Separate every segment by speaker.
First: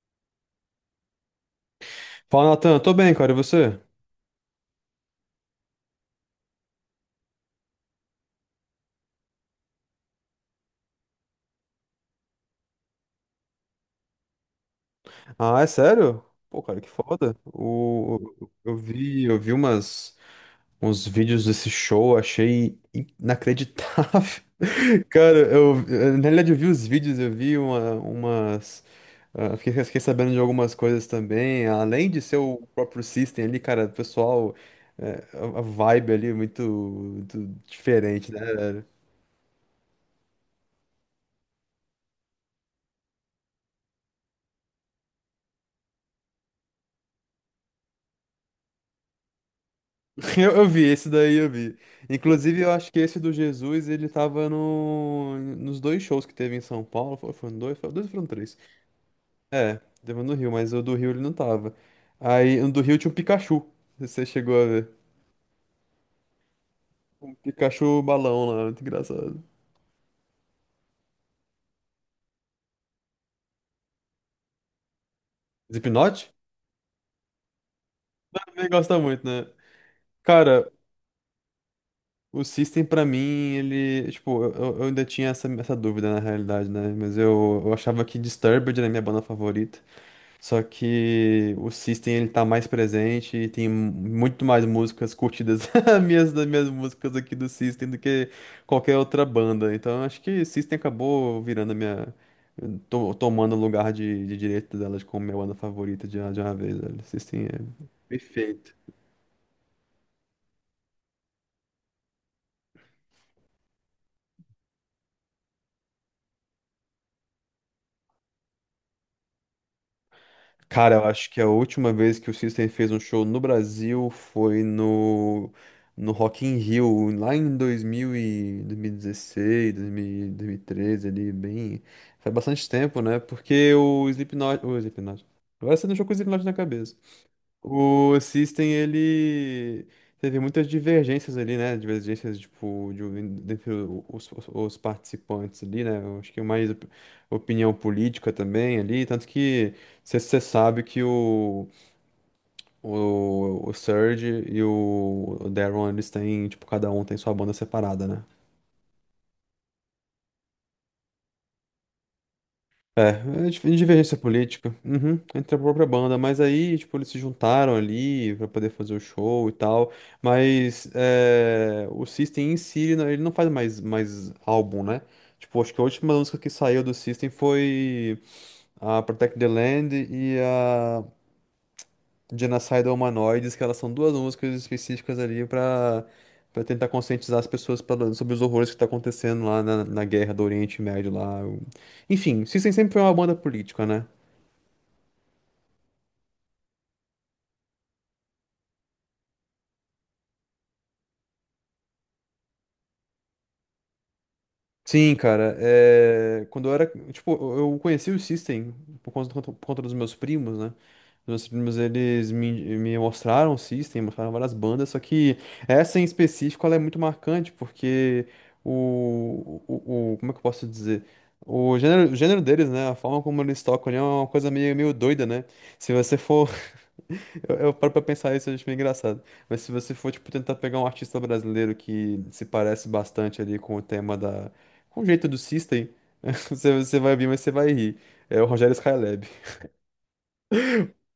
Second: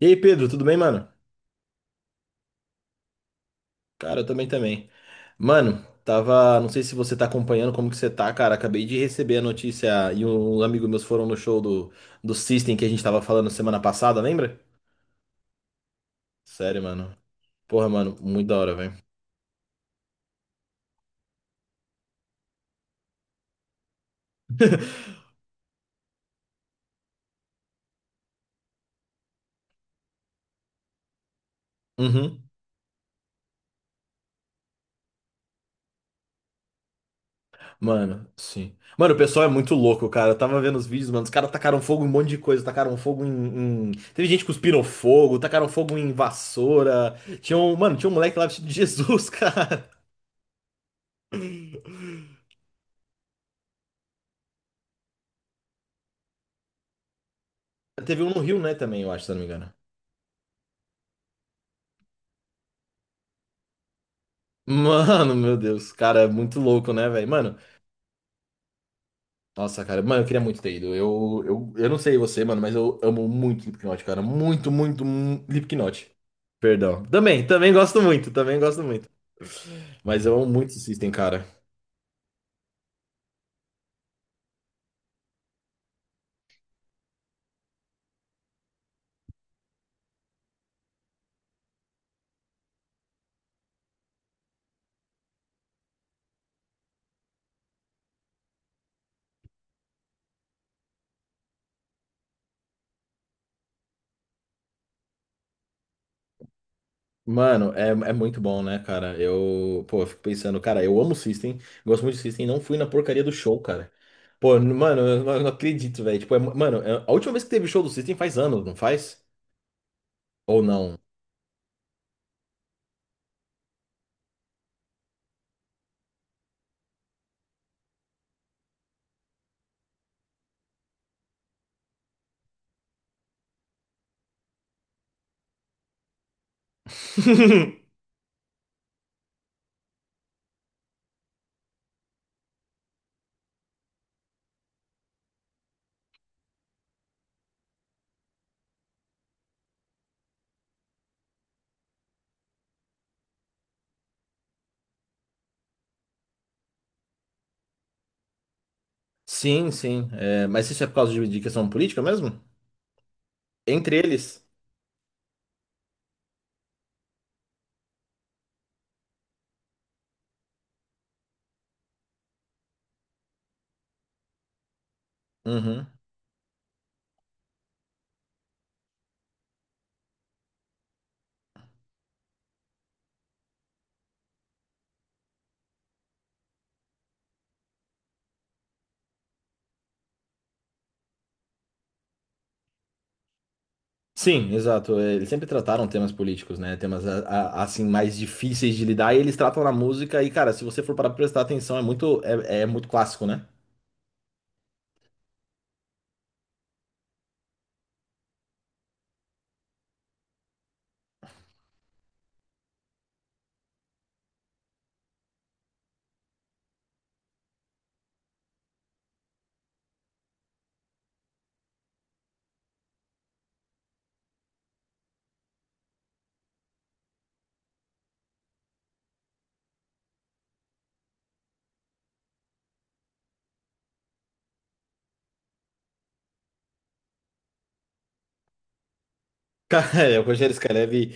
Speaker 1: E aí, Pedro, tudo bem, mano?
Speaker 2: Fala, Natan. Tô bem, cara. E você?
Speaker 1: Cara, eu também. Mano, tava, não sei se você tá acompanhando como que você tá, cara. Acabei de receber a notícia e um amigo meus foram no show do System que a gente tava falando semana passada, lembra?
Speaker 2: Ah, é sério? Pô,
Speaker 1: Sério,
Speaker 2: cara, que
Speaker 1: mano.
Speaker 2: foda.
Speaker 1: Porra, mano, muito da hora,
Speaker 2: Eu
Speaker 1: velho.
Speaker 2: vi, uns vídeos desse show, achei inacreditável. Cara, na realidade eu vi os vídeos, eu vi uma, umas. Ah, fiquei, fiquei sabendo de algumas coisas também. Além de ser
Speaker 1: Uhum.
Speaker 2: o próprio System ali, cara, o pessoal. A vibe ali é muito, muito
Speaker 1: Mano,
Speaker 2: diferente,
Speaker 1: sim.
Speaker 2: né?
Speaker 1: Mano, o pessoal é muito louco, cara. Eu tava vendo os vídeos, mano. Os caras tacaram fogo em um monte de coisa. Tacaram fogo Teve gente que cuspiram fogo, tacaram fogo em vassoura. Tinha um... Mano, tinha um moleque lá vestido de Jesus, cara.
Speaker 2: Eu vi, esse daí eu vi. Inclusive, eu acho que esse do Jesus, ele tava no, nos dois shows que teve em São Paulo. Foram dois? Foram dois ou
Speaker 1: Teve
Speaker 2: foram
Speaker 1: um no
Speaker 2: três?
Speaker 1: Rio, né, também, eu acho, se eu não me engano.
Speaker 2: É, teve um no Rio, mas o do Rio ele não tava. Aí, no do Rio tinha um Pikachu. Você chegou a ver.
Speaker 1: Mano, meu Deus, cara, é muito louco, né, velho?
Speaker 2: Um
Speaker 1: Mano,
Speaker 2: Pikachu balão lá, muito engraçado.
Speaker 1: nossa, cara, mano, eu queria muito ter ido. Eu não sei você, mano, mas eu amo muito Slipknot, cara. Muito, muito, Slipknot.
Speaker 2: Slipknot?
Speaker 1: Perdão. Também, também gosto muito, também
Speaker 2: Também
Speaker 1: gosto
Speaker 2: gosta
Speaker 1: muito.
Speaker 2: muito, né?
Speaker 1: Mas eu amo
Speaker 2: Cara,
Speaker 1: muito System, cara.
Speaker 2: o System pra mim, ele... Tipo, eu ainda tinha essa dúvida na realidade, né? Mas eu achava que Disturbed era a minha banda favorita. Só que o System ele tá mais presente e tem muito mais músicas curtidas as minhas das minhas músicas aqui do System do que qualquer outra banda. Então acho que System acabou virando a minha tomando o lugar de direito dela de como minha banda favorita de uma vez, velho. System é
Speaker 1: Mano, é, é muito bom,
Speaker 2: perfeito.
Speaker 1: né, cara? Eu, pô, eu fico pensando, cara, eu amo System, gosto muito de System, não fui na porcaria do show, cara. Pô, mano, eu não acredito, velho. Tipo, mano, a última vez que teve show do System faz anos, não faz? Ou
Speaker 2: Cara,
Speaker 1: não?
Speaker 2: eu acho que a última vez que o System fez um show no Brasil foi no Rock in Rio, lá em 2000 e 2016, 2000 2013, ali, bem... Faz bastante tempo, né? Porque o Slipknot... O Slipknot... Agora você deixou com o Slipknot na cabeça. O System, ele teve muitas divergências ali, né? Divergências, tipo, de, entre os participantes ali, né? Eu acho que é mais opinião política também ali. Tanto que você sabe que o Surge e o Daron, eles têm, tipo, cada um tem sua banda separada, né?
Speaker 1: Sim, sim. É, mas isso é por causa de questão política mesmo?
Speaker 2: É, é
Speaker 1: Entre
Speaker 2: divergência
Speaker 1: eles?
Speaker 2: política, uhum, entre a própria banda, mas aí, tipo, eles se juntaram ali pra poder fazer o show e tal, mas é, o System em si, ele não faz mais, mais álbum, né? Tipo, acho que a
Speaker 1: Uhum.
Speaker 2: última música que saiu do System foi a Protect the Land e a Genocidal Humanoids, que elas são duas músicas específicas ali pra, pra tentar conscientizar as pessoas pra- sobre os horrores que tá acontecendo lá na guerra do Oriente Médio lá, enfim, System sempre foi uma banda política, né?
Speaker 1: Sim, exato. É, eles sempre trataram temas políticos, né? Temas assim mais difíceis de lidar. E eles tratam na música. E cara, se você for para prestar atenção, é muito é muito clássico, né?
Speaker 2: Sim, cara, é... quando eu era, tipo, eu conheci o System por conta dos meus primos, né? Os meus primos, me mostraram o System, mostraram várias bandas, só que essa em específico, ela é muito marcante, porque como é que eu posso dizer? O gênero deles, né? A forma como eles tocam ali é uma coisa meio, meio doida, né? Se você for eu paro pra pensar isso, eu acho meio engraçado. Mas se você for, tipo, tentar pegar um artista brasileiro que se parece bastante ali com o tema da... com o jeito do System, você vai ouvir, mas você vai rir. É o Rogério Skylab.
Speaker 1: Cara, é, o Rogério Skylab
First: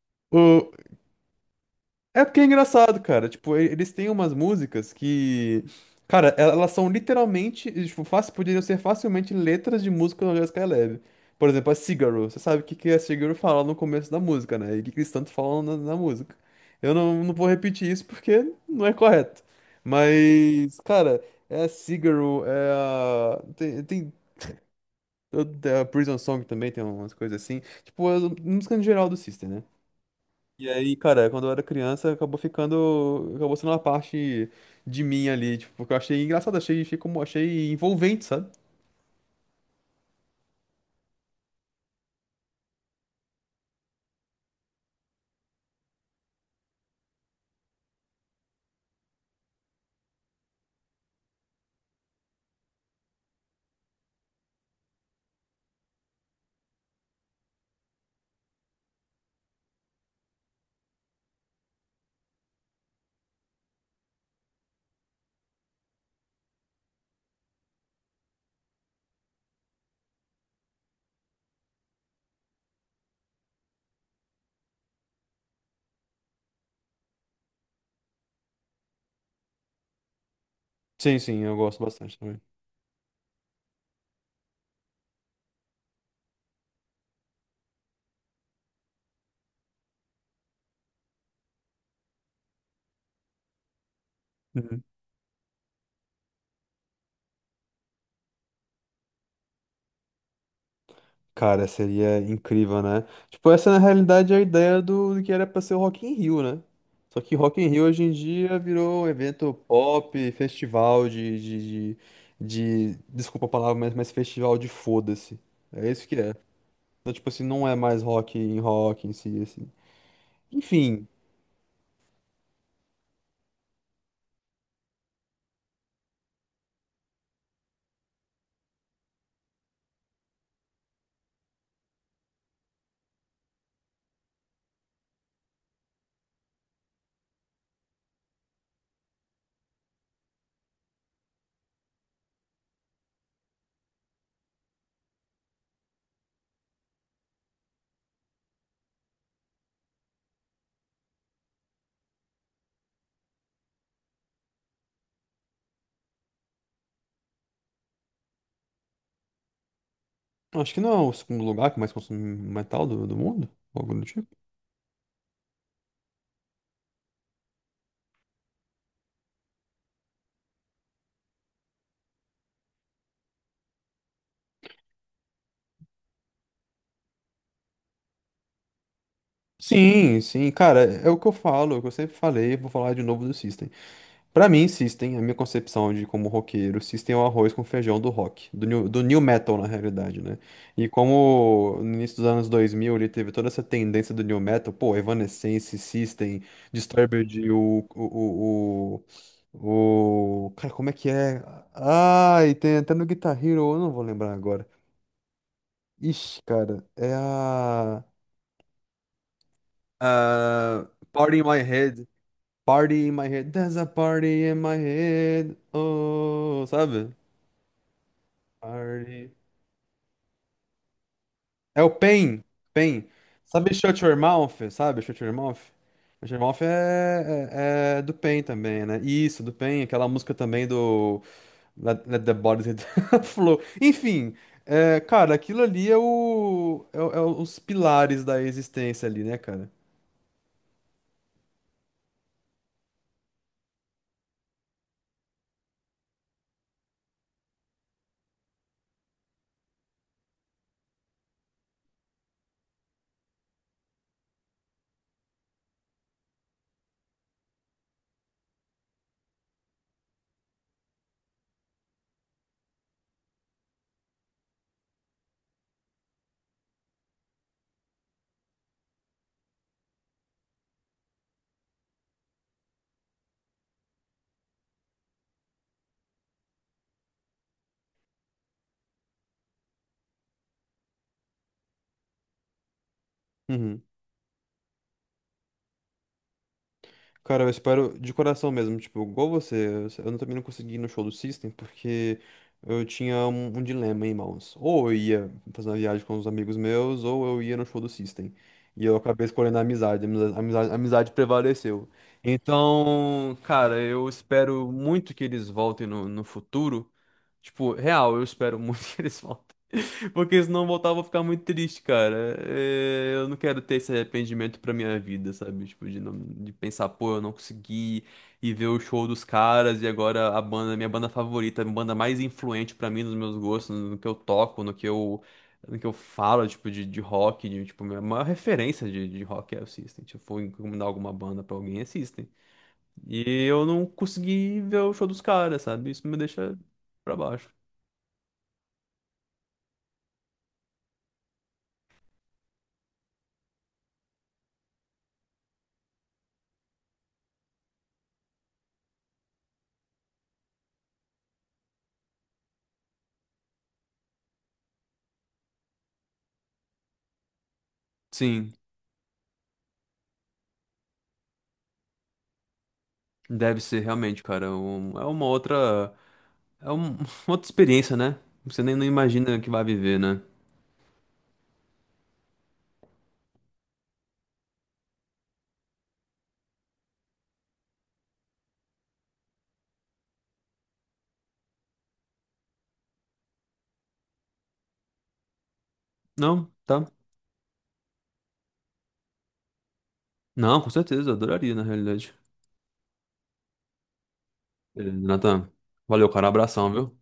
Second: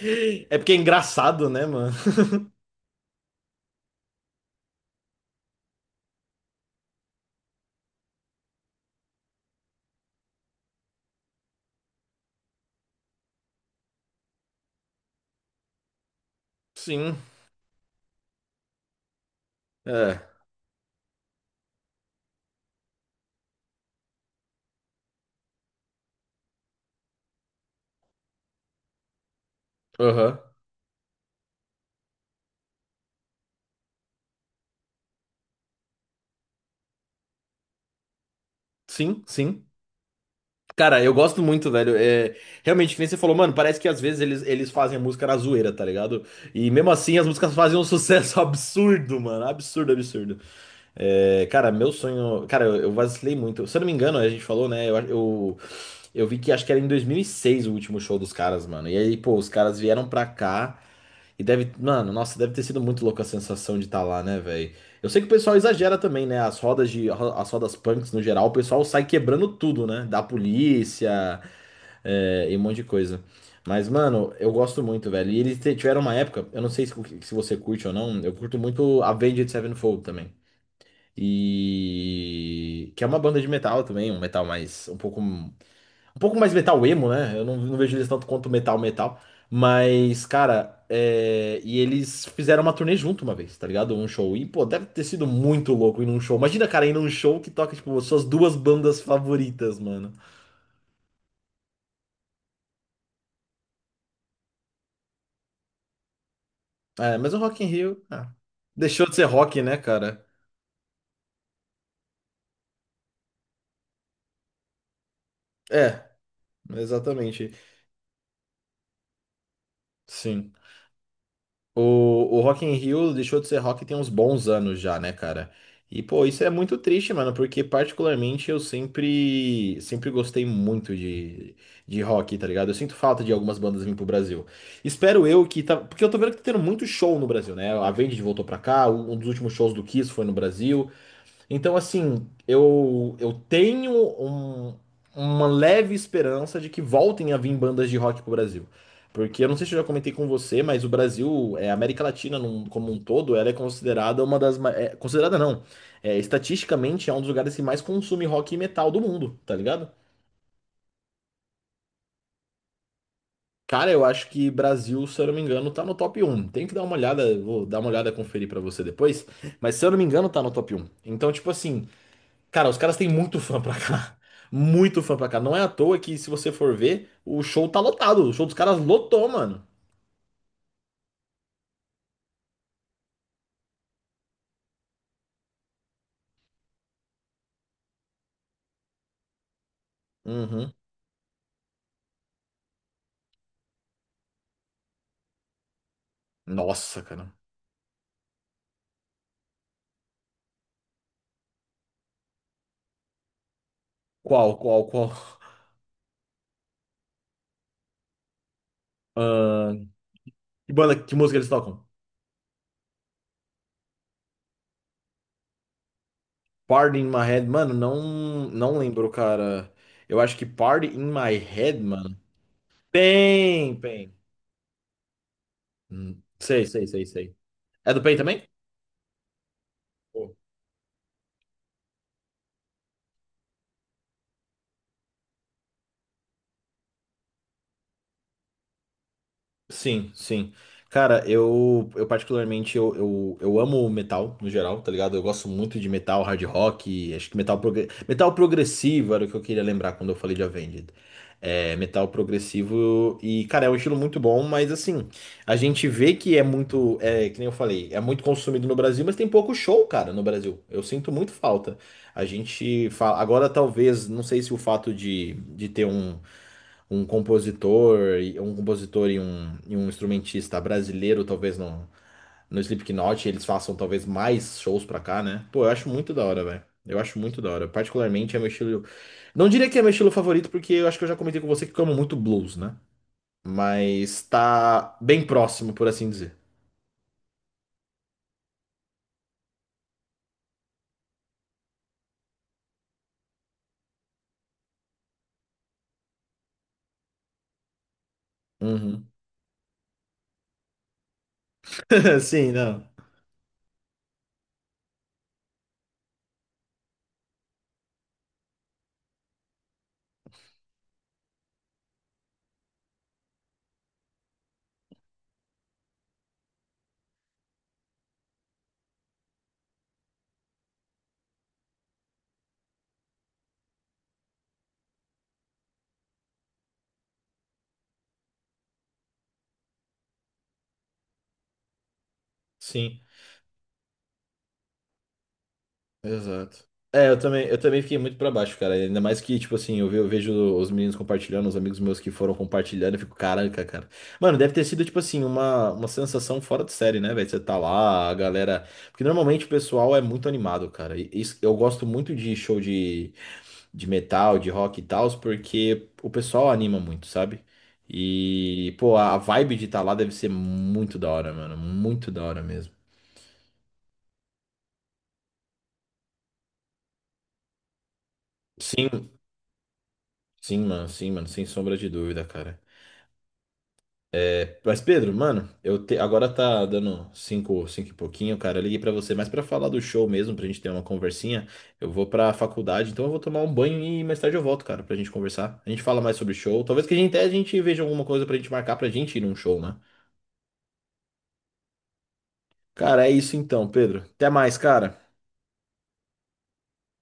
Speaker 1: é
Speaker 2: O,
Speaker 1: porque é engraçado, né, mano?
Speaker 2: É porque é engraçado, cara. Tipo, eles têm umas músicas que. Cara, elas são literalmente. Tipo, fácil, poderiam ser facilmente letras de música do Jessica Alba. Por exemplo, a Cigarro. Você sabe que a Cigarro fala no começo da música, né? E que eles tanto falam na música. Eu
Speaker 1: Sim.
Speaker 2: não, não vou repetir isso porque não é correto.
Speaker 1: É.
Speaker 2: Mas, cara, é a Cigarro, é a. Tem a Prison Song também, tem umas coisas assim. Tipo, a música em geral do System, né?
Speaker 1: Aham.
Speaker 2: E aí, cara, quando eu era criança, acabou ficando. Acabou sendo uma parte de mim ali, tipo, porque eu achei engraçado, achei envolvente, sabe?
Speaker 1: Sim, sim. Cara, eu gosto muito, velho. É, realmente, que nem você falou, mano, parece que às vezes eles fazem a música na zoeira, tá ligado? E mesmo assim as músicas fazem um sucesso absurdo, mano. Absurdo, absurdo. É, cara, meu sonho. Cara, eu vacilei muito. Se eu não me engano, a gente falou, né? Eu vi que acho que era em 2006 o último show dos caras, mano. E aí, pô, os caras vieram pra cá. E deve, mano, nossa, deve ter sido muito louca a sensação de estar lá, né, velho? Eu sei que o pessoal exagera também, né? As rodas as rodas punks no geral, o pessoal sai quebrando tudo, né? Da polícia, é, e um monte de coisa. Mas, mano, eu gosto muito, velho. E eles tiveram uma época, eu não sei se você curte ou não, eu curto muito Avenged Sevenfold também.
Speaker 2: Sim, sim, eu gosto bastante também.
Speaker 1: E que é uma banda de metal também, um metal mais um pouco mais metal emo, né? Eu não vejo eles tanto quanto metal metal. Mas, cara, é, e eles fizeram uma turnê junto uma vez, tá ligado? Um show. E, pô,
Speaker 2: Uhum.
Speaker 1: deve ter sido muito louco ir num show. Imagina, cara, ir num show que toca, tipo, suas duas bandas favoritas, mano.
Speaker 2: Cara, seria incrível, né? Tipo, essa é, na realidade é a ideia do que era pra ser o Rock in Rio, né?
Speaker 1: É,
Speaker 2: Só
Speaker 1: mas
Speaker 2: que
Speaker 1: o
Speaker 2: Rock
Speaker 1: Rock in
Speaker 2: in Rio hoje
Speaker 1: Rio,
Speaker 2: em
Speaker 1: ah,
Speaker 2: dia virou
Speaker 1: deixou
Speaker 2: um
Speaker 1: de ser
Speaker 2: evento
Speaker 1: rock, né, cara?
Speaker 2: pop, festival de- desculpa a palavra, mas festival de foda-se. É isso
Speaker 1: É,
Speaker 2: que é. Então, tipo assim,
Speaker 1: exatamente.
Speaker 2: não é mais rock em si, assim.
Speaker 1: Sim.
Speaker 2: Enfim.
Speaker 1: O Rock in Rio deixou de ser rock tem uns bons anos já, né, cara? E, pô, isso é muito triste, mano, porque particularmente eu sempre, sempre gostei muito de rock, tá ligado? Eu sinto falta de algumas bandas vir pro Brasil. Espero eu que tá, porque eu tô vendo que tá tendo muito show no Brasil, né? A Avenged voltou pra cá, um dos últimos shows do Kiss foi no Brasil. Então, assim, eu tenho um- uma leve esperança de que voltem a vir bandas de rock pro Brasil. Porque eu não sei se eu já comentei com você, mas o Brasil, é, a América Latina como um todo, ela é considerada uma das. É, considerada não. É, estatisticamente é um dos lugares que mais consome rock e metal do mundo, tá ligado?
Speaker 2: Acho que não é o segundo lugar que mais consome metal do mundo,
Speaker 1: Cara,
Speaker 2: algo
Speaker 1: eu
Speaker 2: do
Speaker 1: acho
Speaker 2: tipo.
Speaker 1: que Brasil, se eu não me engano, tá no top um. Tem que dar uma olhada, vou dar uma olhada, conferir pra você depois. Mas se eu não me engano, tá no top um. Então, tipo assim, cara, os caras têm muito fã pra cá. Muito fã pra cá. Não é à toa que, se você for ver, o show tá lotado. O show dos caras lotou, mano.
Speaker 2: Sim, sim, cara, é o que eu falo, é o que eu sempre falei, vou falar de novo do System. Pra mim, System, a minha concepção de como roqueiro, System é o arroz com feijão do rock, do new metal na realidade, né?
Speaker 1: Uhum.
Speaker 2: E como no início dos anos 2000 ele teve toda essa tendência do new metal, pô, Evanescence, System,
Speaker 1: Nossa, cara.
Speaker 2: Disturbed, cara, como é que é? Ai, tem até no Guitar Hero, eu não vou lembrar agora.
Speaker 1: Qual?
Speaker 2: Ixi, cara, é a.
Speaker 1: Ahn,
Speaker 2: Ah,
Speaker 1: que música
Speaker 2: Party in
Speaker 1: eles
Speaker 2: My
Speaker 1: tocam?
Speaker 2: Head. Party in My Head. There's a party in my head. Oh,
Speaker 1: Party in
Speaker 2: sabe?
Speaker 1: My Head. Mano, não, não lembro,
Speaker 2: Party.
Speaker 1: cara. Eu acho que Party in My Head,
Speaker 2: É o
Speaker 1: mano.
Speaker 2: Pain. Pain. Sabe
Speaker 1: Pain,
Speaker 2: Shut
Speaker 1: Pain.
Speaker 2: Your Mouth? Sabe Shut Your Mouth? Shut Your Mouth
Speaker 1: Sei, sei, sei, sei. É do
Speaker 2: é do
Speaker 1: Pain
Speaker 2: Pain
Speaker 1: também?
Speaker 2: também, né? Isso, do Pain. Aquela música também do Let the Bodies Hit the Flow. Enfim, é, cara, aquilo ali é os pilares da existência ali, né, cara?
Speaker 1: Sim, sim. Cara, eu particularmente eu amo metal no geral, tá ligado? Eu gosto muito de metal, hard rock, acho que metal, progre... metal progressivo era o que eu queria lembrar quando eu falei de Avenged. É, metal progressivo e, cara, é um estilo muito bom, mas assim, a gente vê que é muito, é, que nem eu falei, é muito consumido no Brasil, mas tem pouco show, cara, no Brasil. Eu sinto muito falta. A gente fala, agora talvez, não sei se o fato de ter um um compositor, um compositor e um instrumentista brasileiro, talvez no Slipknot, eles façam talvez mais shows pra cá, né? Pô, eu acho muito da hora, velho. Eu acho muito da hora. Particularmente é meu estilo. Não diria que é meu estilo favorito, porque eu acho que eu já comentei com você que eu amo muito blues, né?
Speaker 2: Uhum.
Speaker 1: Mas tá bem próximo, por assim dizer.
Speaker 2: Cara, eu espero de coração mesmo, tipo, igual você, eu não- também não consegui ir no show do System porque eu tinha um dilema em mãos. Ou eu ia fazer uma viagem com os amigos meus, ou eu ia no show do System. E eu
Speaker 1: Uhum.
Speaker 2: acabei escolhendo a amizade prevaleceu.
Speaker 1: Sim, não.
Speaker 2: Então, cara, eu espero muito que eles voltem no futuro. Tipo, real, eu espero muito que eles voltem. Porque senão voltar eu vou ficar muito triste, cara. É, eu não quero ter esse arrependimento pra minha vida, sabe? De pensar, pô, eu não consegui e ver o show dos caras e agora a banda, minha banda favorita, a banda mais influente pra mim, nos meus gostos, no que eu toco, no que eu falo, tipo, de rock, de, tipo, minha maior referência de rock é o System. Se eu for encomendar alguma banda pra alguém, é System.
Speaker 1: Sim.
Speaker 2: E eu não consegui ver o show dos caras, sabe? Isso me deixa
Speaker 1: Exato. É,
Speaker 2: pra baixo.
Speaker 1: eu também fiquei muito pra baixo, cara. Ainda mais que, tipo assim, eu vejo os meninos compartilhando, os amigos meus que foram compartilhando, eu fico, caraca, cara. Mano, deve ter sido, tipo assim, uma sensação fora de série, né, velho? Você tá lá, a galera. Porque normalmente o pessoal é muito animado, cara. E eu gosto muito de show de metal, de rock e tal, porque o pessoal anima muito, sabe?
Speaker 2: Sim.
Speaker 1: E, pô, a vibe de estar lá deve ser muito da hora, mano. Muito da hora mesmo.
Speaker 2: Deve ser realmente, cara. É um- é uma outra. É um- outra experiência, né? Você nem não
Speaker 1: Sim,
Speaker 2: imagina que vai viver, né?
Speaker 1: sim, mano, sem sombra de dúvida, cara. Mas Pedro, mano, agora tá dando cinco, cinco e pouquinho, cara. Eu liguei pra você, mas pra falar do show mesmo, pra gente ter uma conversinha, eu vou pra faculdade, então eu vou tomar um banho e mais tarde eu volto, cara, pra gente conversar. A gente fala mais sobre
Speaker 2: Não,
Speaker 1: show. Talvez
Speaker 2: tá?
Speaker 1: que a gente até a gente veja alguma coisa pra gente marcar pra gente ir num show, né?
Speaker 2: Não, com certeza, adoraria, na realidade.
Speaker 1: Cara, é isso então, Pedro. Até mais,
Speaker 2: Beleza,
Speaker 1: cara.
Speaker 2: Nathan, valeu, cara. Abração, viu?